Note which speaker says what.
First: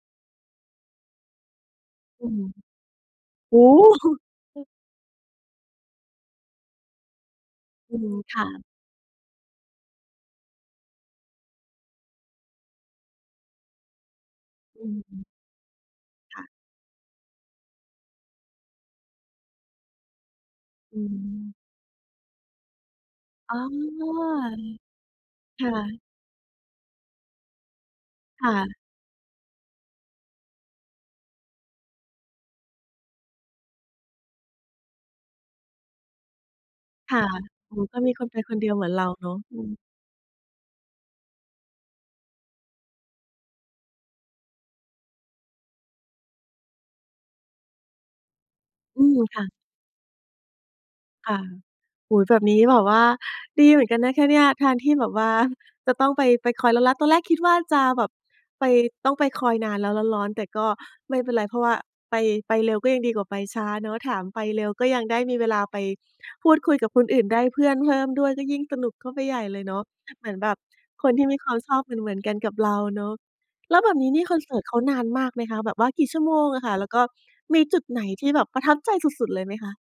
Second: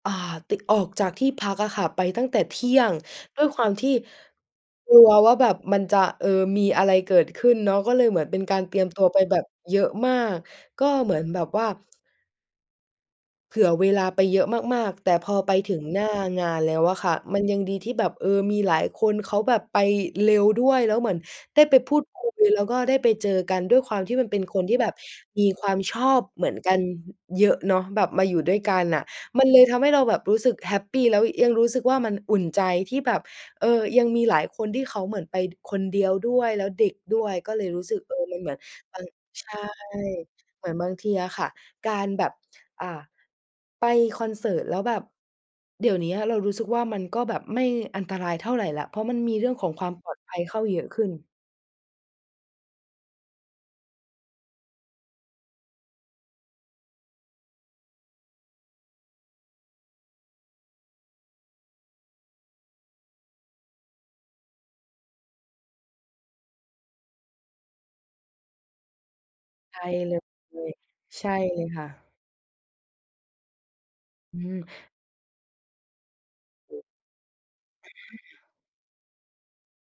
Speaker 1: อ่า ตึก ออกจากที่พักอะค่ะไปตั
Speaker 2: อ
Speaker 1: ้
Speaker 2: ื
Speaker 1: งแต่
Speaker 2: ม
Speaker 1: เที่ยง ด้วย
Speaker 2: โอ
Speaker 1: ค
Speaker 2: ้
Speaker 1: วามที่
Speaker 2: โฮ!
Speaker 1: กลัวว่าแบบมันจะ เออ มีอะไรเกิดขึ้นเนาะ ก็
Speaker 2: อื
Speaker 1: เลย
Speaker 2: ม
Speaker 1: เหมือน
Speaker 2: ค
Speaker 1: เป็น
Speaker 2: ่
Speaker 1: การ
Speaker 2: ะ
Speaker 1: เตรียมตัวไปแบบเยอะมาก ก็เหมือนแบบว่า เผื่อเวลาไปเยอะม
Speaker 2: อ
Speaker 1: าก ๆ แต่
Speaker 2: ือ
Speaker 1: พอไปถึงหน้า
Speaker 2: ค
Speaker 1: ง
Speaker 2: ่ะ
Speaker 1: านแล้วอะค่ะ มันยังดีที่แบบ เออ มีหลายคนเขาแบบไปเร็วด้วย แล้
Speaker 2: อ
Speaker 1: ว
Speaker 2: ื
Speaker 1: เหมือน
Speaker 2: ม
Speaker 1: ได้ไปพูดคุยแล้วก็ได้ไปเจอก
Speaker 2: อ๋อ
Speaker 1: ัน ด้วยความที่มันเป็นคนที่แบบมี
Speaker 2: ค
Speaker 1: คว
Speaker 2: ่
Speaker 1: ามช
Speaker 2: ะ
Speaker 1: อบเหมือนกัน ห เยอะเนาะ แบบมาอยู่
Speaker 2: ค่
Speaker 1: ด้วยก
Speaker 2: ะ
Speaker 1: ันน่ะ มันเลยทำให้เราแบบรู้สึกแฮปปี แล้วยังรู้สึกว่า มันอุ่นใจที่แบบ เออ ยังมีหลายคนที่เขาเหมือนไปคนเดียวด้วย แล้วเด็ก
Speaker 2: ค
Speaker 1: ด
Speaker 2: ่ะ
Speaker 1: ้วย ก็เลย
Speaker 2: โอ้
Speaker 1: ร
Speaker 2: โฮ
Speaker 1: ู้สึ
Speaker 2: ก็
Speaker 1: ก
Speaker 2: ม
Speaker 1: เอ
Speaker 2: ี
Speaker 1: อ
Speaker 2: คน
Speaker 1: ม
Speaker 2: ไ
Speaker 1: ั
Speaker 2: ป
Speaker 1: นเหม
Speaker 2: ค
Speaker 1: ือน
Speaker 2: นเดียวเหมือ
Speaker 1: เ
Speaker 2: น
Speaker 1: ออ
Speaker 2: เราเนาะ
Speaker 1: ใช
Speaker 2: อื
Speaker 1: ่
Speaker 2: อ
Speaker 1: เหมือนบางทีอะค่ะ การแบบ อ่า ไปคอนเสิร์ตแล้วแบบ เดี๋ยวเนี้ยเรารู้สึกว่ามันก็แบบไม่อันตรายเท่าไรแล้ว เพรา
Speaker 2: อื
Speaker 1: ะมัน
Speaker 2: ม
Speaker 1: มี
Speaker 2: ค
Speaker 1: เ
Speaker 2: ่
Speaker 1: รื่
Speaker 2: ะ
Speaker 1: องของความปลอดภัยเข้าเยอะขึ้น
Speaker 2: ค่ะ โอ้โฮ แบบนี้แบบว่าดีเหมือนกันนะคะเนี่ย แทนที่แบบว่าจะต้องไป ไปคอยร้อน ๆ ตอนแรกคิดว่าจะแบบไป ต้องไปคอยนานแล้วร้อน ๆ แต่ก็ไม่เป็นไร เพราะว่าไป ไปเร็วก็ยังดีกว่าไปช้าเนาะ ถามไปเร็วก็ยังได้มีเวลาไปพูดคุยกับคนอื่น ได้เพื่อนเพิ่มด้วยก็ยิ่งสนุกเข้าไปใหญ่เลยเ
Speaker 1: ใ
Speaker 2: น
Speaker 1: ช
Speaker 2: าะ
Speaker 1: ่เล
Speaker 2: เหมือนแบบ
Speaker 1: ย
Speaker 2: คนท
Speaker 1: ใ
Speaker 2: ี
Speaker 1: ช
Speaker 2: ่
Speaker 1: ่
Speaker 2: มีควา
Speaker 1: เล
Speaker 2: ม
Speaker 1: ย
Speaker 2: ชอ
Speaker 1: ค
Speaker 2: บ
Speaker 1: ่
Speaker 2: เห
Speaker 1: ะ
Speaker 2: มือน ๆ กันกับเราเนาะ แล้วแบบนี้นี่ค
Speaker 1: อื
Speaker 2: อนเสิร์ต
Speaker 1: ม
Speaker 2: เขานานมากไหมคะ? แบบว่ากี่ชั่วโมงอะค่ะ แล้วก็มีจุดไหนที่แบบประทับใจสุด ๆ เลยไหมคะ?